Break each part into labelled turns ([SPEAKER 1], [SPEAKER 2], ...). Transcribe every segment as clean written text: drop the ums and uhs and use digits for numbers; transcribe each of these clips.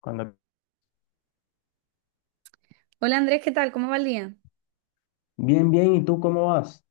[SPEAKER 1] Cuando...
[SPEAKER 2] Hola Andrés, ¿qué tal? ¿Cómo va el día?
[SPEAKER 1] Bien, bien, ¿y tú cómo vas?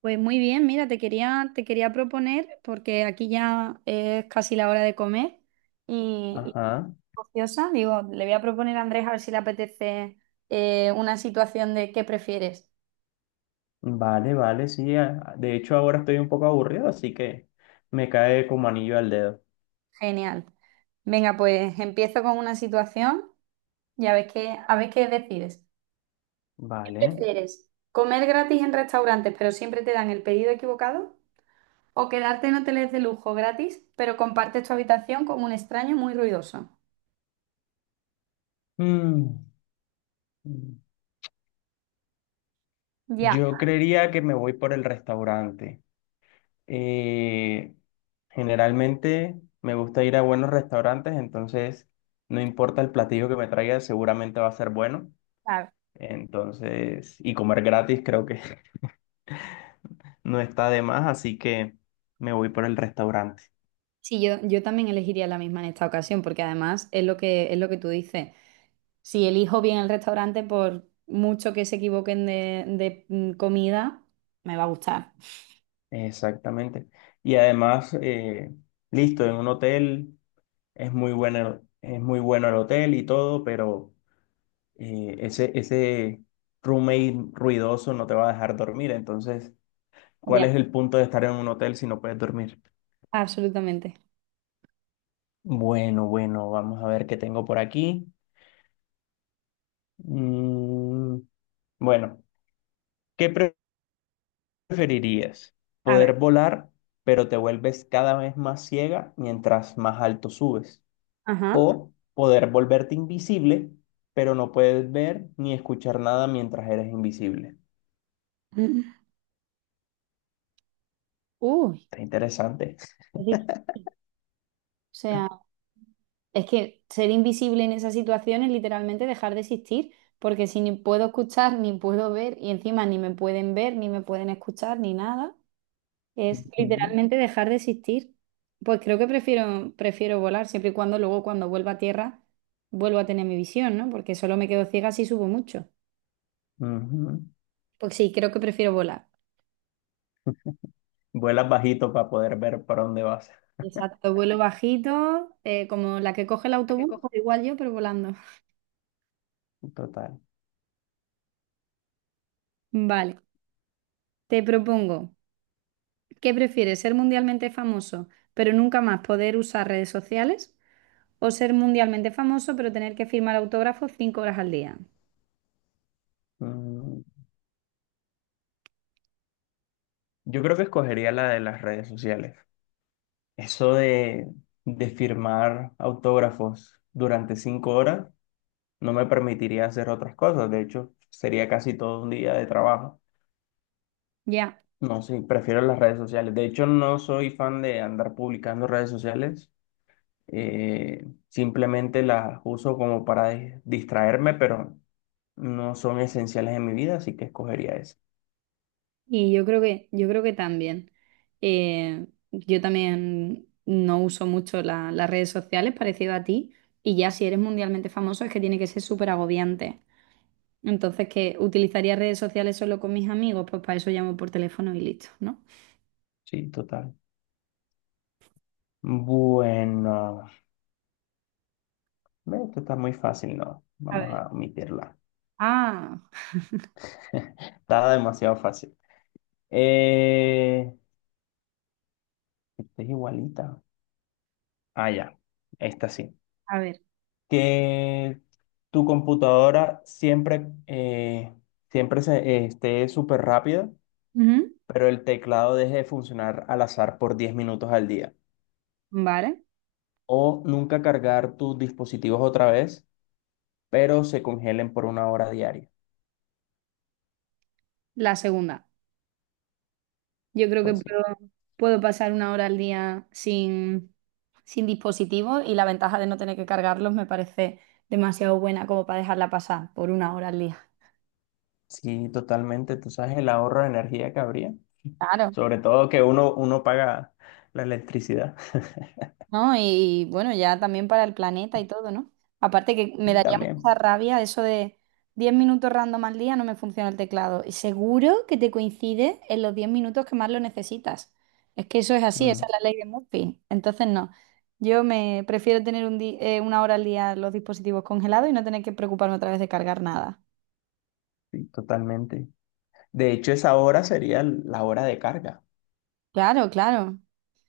[SPEAKER 2] Pues muy bien, mira, te quería proponer, porque aquí ya es casi la hora de comer y
[SPEAKER 1] Ajá,
[SPEAKER 2] ociosa, digo, le voy a proponer a Andrés a ver si le apetece una situación de ¿qué prefieres?
[SPEAKER 1] vale, vale, sí. De hecho, ahora estoy un poco aburrido, así que me cae como anillo al dedo.
[SPEAKER 2] Genial. Venga, pues empiezo con una situación y a ver qué decides. ¿Qué
[SPEAKER 1] Vale.
[SPEAKER 2] ¿Prefieres comer gratis en restaurantes pero siempre te dan el pedido equivocado? ¿O quedarte en hoteles de lujo gratis pero compartes tu habitación con un extraño muy ruidoso?
[SPEAKER 1] Mm,
[SPEAKER 2] Ya.
[SPEAKER 1] Yo creería que me voy por el restaurante. Eh, Generalmente me gusta ir a buenos restaurantes, entonces no importa el platillo que me traiga, seguramente va a ser bueno.
[SPEAKER 2] Claro.
[SPEAKER 1] Entonces, y comer gratis creo que no está de más, así que me voy por el restaurante.
[SPEAKER 2] Sí, yo también elegiría la misma en esta ocasión, porque además es lo que tú dices. Si elijo bien el restaurante, por mucho que se equivoquen de comida, me va a gustar.
[SPEAKER 1] Exactamente. Y además, listo, en un hotel es muy bueno el hotel y todo, pero ese roommate ruidoso no te va a dejar dormir. Entonces, ¿cuál
[SPEAKER 2] Ya,
[SPEAKER 1] es el punto de estar en un hotel si no puedes dormir?
[SPEAKER 2] absolutamente.
[SPEAKER 1] Bueno, bueno, vamos a ver qué tengo por aquí. Mm, bueno, ¿qué pre- preferirías
[SPEAKER 2] A ver,
[SPEAKER 1] ¿poder volar, pero te vuelves cada vez más ciega mientras más alto subes?
[SPEAKER 2] ajá.
[SPEAKER 1] ¿O poder volverte invisible, pero no puedes ver ni escuchar nada mientras eres invisible?
[SPEAKER 2] Uy,
[SPEAKER 1] Está interesante.
[SPEAKER 2] es difícil. O sea, es que ser invisible en esas situaciones es literalmente dejar de existir, porque si ni puedo escuchar, ni puedo ver, y encima ni me pueden ver, ni me pueden escuchar, ni nada. Es
[SPEAKER 1] Ujú,
[SPEAKER 2] literalmente dejar de existir. Pues creo que prefiero volar, siempre y cuando luego cuando vuelva a tierra vuelvo a tener mi visión, ¿no? Porque solo me quedo ciega si subo mucho.
[SPEAKER 1] ujú.
[SPEAKER 2] Pues sí, creo que prefiero volar.
[SPEAKER 1] Vuelas bajito para poder ver para dónde vas.
[SPEAKER 2] Exacto, vuelo bajito, como la que coge el
[SPEAKER 1] ¿Qué
[SPEAKER 2] autobús,
[SPEAKER 1] co-
[SPEAKER 2] pues igual yo, pero volando.
[SPEAKER 1] Total.
[SPEAKER 2] Vale, te propongo, ¿qué prefieres? ¿Ser mundialmente famoso, pero nunca más poder usar redes sociales? ¿O ser mundialmente famoso, pero tener que firmar autógrafos 5 horas al día?
[SPEAKER 1] Mm, Yo creo que escogería la de las redes sociales. Eso de firmar autógrafos durante 5 horas no me permitiría hacer otras cosas. De hecho, sería casi todo un día de trabajo.
[SPEAKER 2] Ya.
[SPEAKER 1] No, sí, prefiero las redes sociales. De hecho, no soy fan de andar publicando redes sociales. Simplemente las uso como para distraerme, pero no son esenciales en mi vida, así que escogería eso.
[SPEAKER 2] Y yo creo que también. Eh, yo también no uso mucho las redes sociales, parecido a ti, y ya si eres mundialmente famoso es que tiene que ser súper agobiante. Entonces, que utilizaría redes sociales solo con mis amigos, pues para eso llamo por teléfono y listo, ¿no?
[SPEAKER 1] Sí, total. Bueno, ve, esto está muy fácil, ¿no?
[SPEAKER 2] A
[SPEAKER 1] Vamos
[SPEAKER 2] ver.
[SPEAKER 1] a omitirla.
[SPEAKER 2] Ah,
[SPEAKER 1] Está demasiado fácil. Eh, Esta es igualita. Ah, ya. Esta sí.
[SPEAKER 2] a ver.
[SPEAKER 1] Que tu computadora siempre, siempre esté súper rápida,
[SPEAKER 2] Ujú.
[SPEAKER 1] pero el teclado deje de funcionar al azar por 10 minutos al día.
[SPEAKER 2] Vale.
[SPEAKER 1] O nunca cargar tus dispositivos otra vez, pero se congelen por 1 hora diaria.
[SPEAKER 2] La segunda. Yo creo que
[SPEAKER 1] Pues sí,
[SPEAKER 2] puedo, puedo pasar una hora al día sin, sin dispositivos y la ventaja de no tener que cargarlos me parece demasiado buena como para dejarla pasar por una hora al día.
[SPEAKER 1] sí, totalmente. Tú sabes el ahorro de energía que habría.
[SPEAKER 2] Claro.
[SPEAKER 1] Sobre todo que uno paga la electricidad.
[SPEAKER 2] ¿No? Y, bueno, ya también para el planeta y todo, ¿no? Aparte que me
[SPEAKER 1] Sí,
[SPEAKER 2] daría mucha
[SPEAKER 1] también.
[SPEAKER 2] rabia eso de 10 minutos random al día no me funciona el teclado. Y seguro que te coincide en los 10 minutos que más lo necesitas. Es que eso es así, esa
[SPEAKER 1] Mm,
[SPEAKER 2] es la ley de Murphy. Entonces, no. Yo me prefiero tener una hora al día los dispositivos congelados y no tener que preocuparme otra vez de cargar nada.
[SPEAKER 1] sí, totalmente. De hecho, esa hora sería la hora de carga.
[SPEAKER 2] Claro, claro.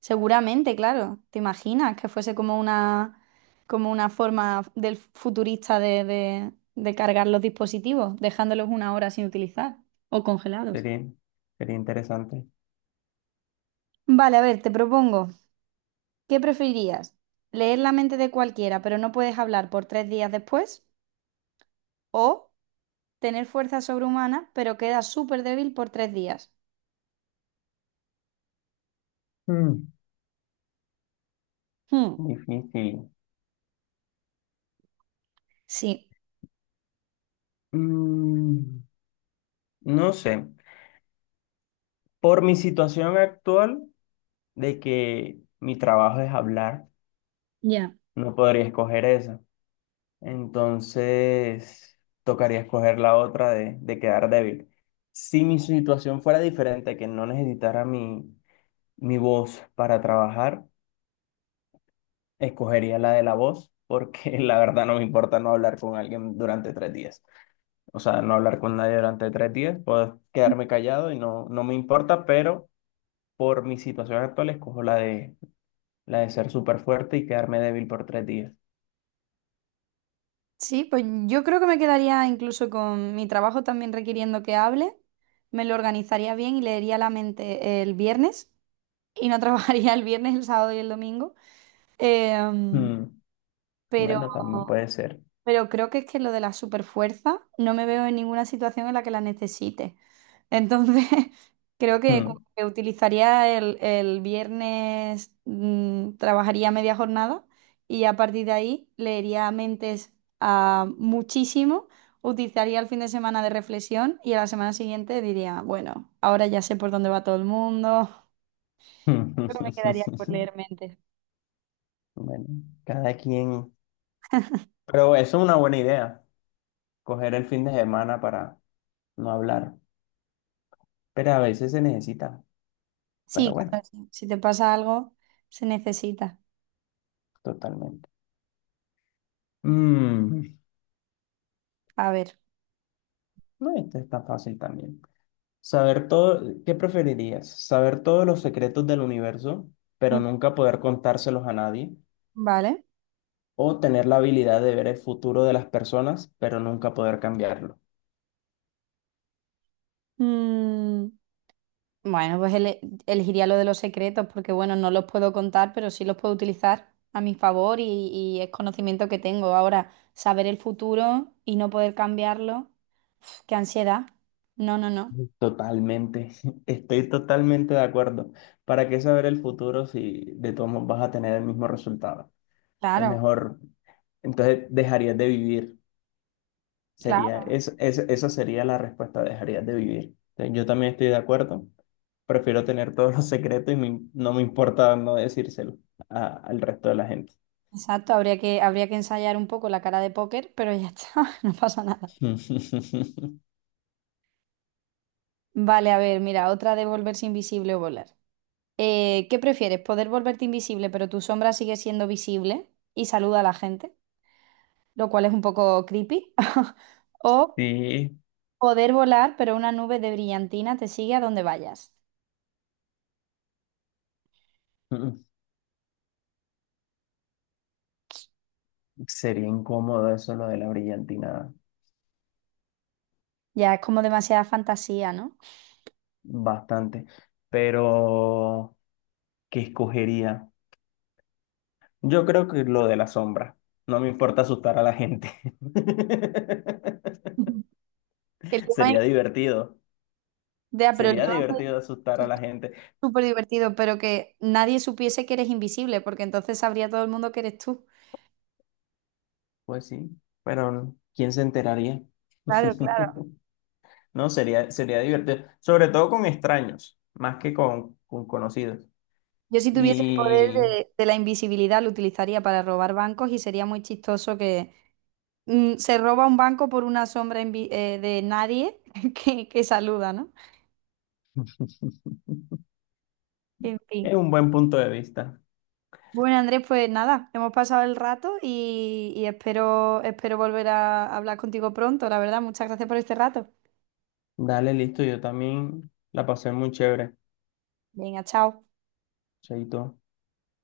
[SPEAKER 2] Seguramente, claro. ¿Te imaginas que fuese como una forma del futurista de cargar los dispositivos, dejándolos una hora sin utilizar o congelados?
[SPEAKER 1] Sería, sería interesante.
[SPEAKER 2] Vale, a ver, te propongo, ¿qué preferirías? ¿Leer la mente de cualquiera, pero no puedes hablar por 3 días después? ¿O tener fuerza sobrehumana, pero quedas súper débil por 3 días?
[SPEAKER 1] Mm,
[SPEAKER 2] Hmm,
[SPEAKER 1] Difícil.
[SPEAKER 2] Sí.
[SPEAKER 1] Mm, no sé. Por mi situación actual, de que mi trabajo es hablar,
[SPEAKER 2] Ya.
[SPEAKER 1] no podría escoger esa. Entonces, tocaría escoger la otra de quedar débil. Si mi situación fuera diferente, que no necesitara mi voz para trabajar, escogería la de la voz, porque la verdad no me importa no hablar con alguien durante 3 días. O sea, no hablar con nadie durante 3 días, puedo quedarme callado y no, no me importa, pero por mi situación actual escojo la de ser súper fuerte y quedarme débil por 3 días.
[SPEAKER 2] Sí, pues yo creo que me quedaría incluso con mi trabajo también requiriendo que hable, me lo organizaría bien y leería la mente el viernes y no trabajaría el viernes, el sábado y el domingo. Em,
[SPEAKER 1] Mm,
[SPEAKER 2] pero
[SPEAKER 1] Bueno, también puede ser.
[SPEAKER 2] creo que es que lo de la superfuerza no me veo en ninguna situación en la que la necesite. Entonces, creo que, como
[SPEAKER 1] Mm.
[SPEAKER 2] que utilizaría el viernes, trabajaría media jornada y a partir de ahí leería mentes a muchísimo, utilizaría el fin de semana de reflexión y a la semana siguiente diría, bueno, ahora ya sé por dónde va todo el mundo. Creo que me quedaría por leer mentes.
[SPEAKER 1] Bueno, cada quien. Pero eso es una buena idea, coger el fin de semana para no hablar. Pero a veces se necesita. Pero
[SPEAKER 2] Sí,
[SPEAKER 1] bueno,
[SPEAKER 2] claro, sí. Si te pasa algo, se necesita.
[SPEAKER 1] totalmente. Mm,
[SPEAKER 2] A ver.
[SPEAKER 1] No, esto está fácil también. Saber todo, ¿qué preferirías? ¿Saber todos los secretos del universo, pero
[SPEAKER 2] Mm.
[SPEAKER 1] nunca poder contárselos a nadie?
[SPEAKER 2] Vale.
[SPEAKER 1] ¿O tener la habilidad de ver el futuro de las personas, pero nunca poder cambiarlo?
[SPEAKER 2] Mm, bueno, pues elegiría lo de los secretos porque, bueno, no los puedo contar, pero sí los puedo utilizar a mi favor y es conocimiento que tengo. Ahora, saber el futuro y no poder cambiarlo, uf, qué ansiedad. No, no, no.
[SPEAKER 1] Totalmente, estoy totalmente de acuerdo. ¿Para qué saber el futuro si de todos modos vas a tener el mismo resultado? Es
[SPEAKER 2] Claro,
[SPEAKER 1] mejor, entonces dejarías de vivir. Sería,
[SPEAKER 2] claro,
[SPEAKER 1] esa sería la respuesta, dejarías de vivir. Entonces, yo también estoy de acuerdo. Prefiero tener todos los secretos y no me importa no decírselo al resto de la gente.
[SPEAKER 2] exacto. Habría que ensayar un poco la cara de póker, pero ya está, no pasa nada. Vale, a ver, mira, otra de volverse invisible o volar. ¿Qué prefieres? ¿Poder volverte invisible, pero tu sombra sigue siendo visible y saluda a la gente? Lo cual es un poco creepy. O
[SPEAKER 1] Sí,
[SPEAKER 2] poder volar, pero una nube de brillantina te sigue a donde vayas.
[SPEAKER 1] mm, sería incómodo eso lo de la brillantina,
[SPEAKER 2] Ya es como demasiada fantasía, ¿no?
[SPEAKER 1] bastante. Pero, ¿qué escogería? Yo creo que lo de la sombra. No me importa asustar a la gente.
[SPEAKER 2] Ujú. El tema
[SPEAKER 1] Sería
[SPEAKER 2] es,
[SPEAKER 1] divertido.
[SPEAKER 2] ya, pero el
[SPEAKER 1] Sería
[SPEAKER 2] tema
[SPEAKER 1] divertido asustar
[SPEAKER 2] es
[SPEAKER 1] a la gente.
[SPEAKER 2] súper divertido, pero que nadie supiese que eres invisible, porque entonces sabría todo el mundo que eres tú.
[SPEAKER 1] Pues sí, pero ¿quién se enteraría?
[SPEAKER 2] Claro, claro.
[SPEAKER 1] No, sería divertido. Sobre todo con extraños, más que con conocidos.
[SPEAKER 2] Yo si tuviese el poder
[SPEAKER 1] Y
[SPEAKER 2] de la invisibilidad lo utilizaría para robar bancos y sería muy chistoso que se roba un banco por una sombra de nadie que saluda, ¿no? En fin.
[SPEAKER 1] es un buen punto de vista.
[SPEAKER 2] Bueno, Andrés, pues nada, hemos pasado el rato y espero volver a hablar contigo pronto, la verdad. Muchas gracias por este rato.
[SPEAKER 1] Dale, listo. Yo también la pasé muy chévere.
[SPEAKER 2] Venga, chao.
[SPEAKER 1] Chaito.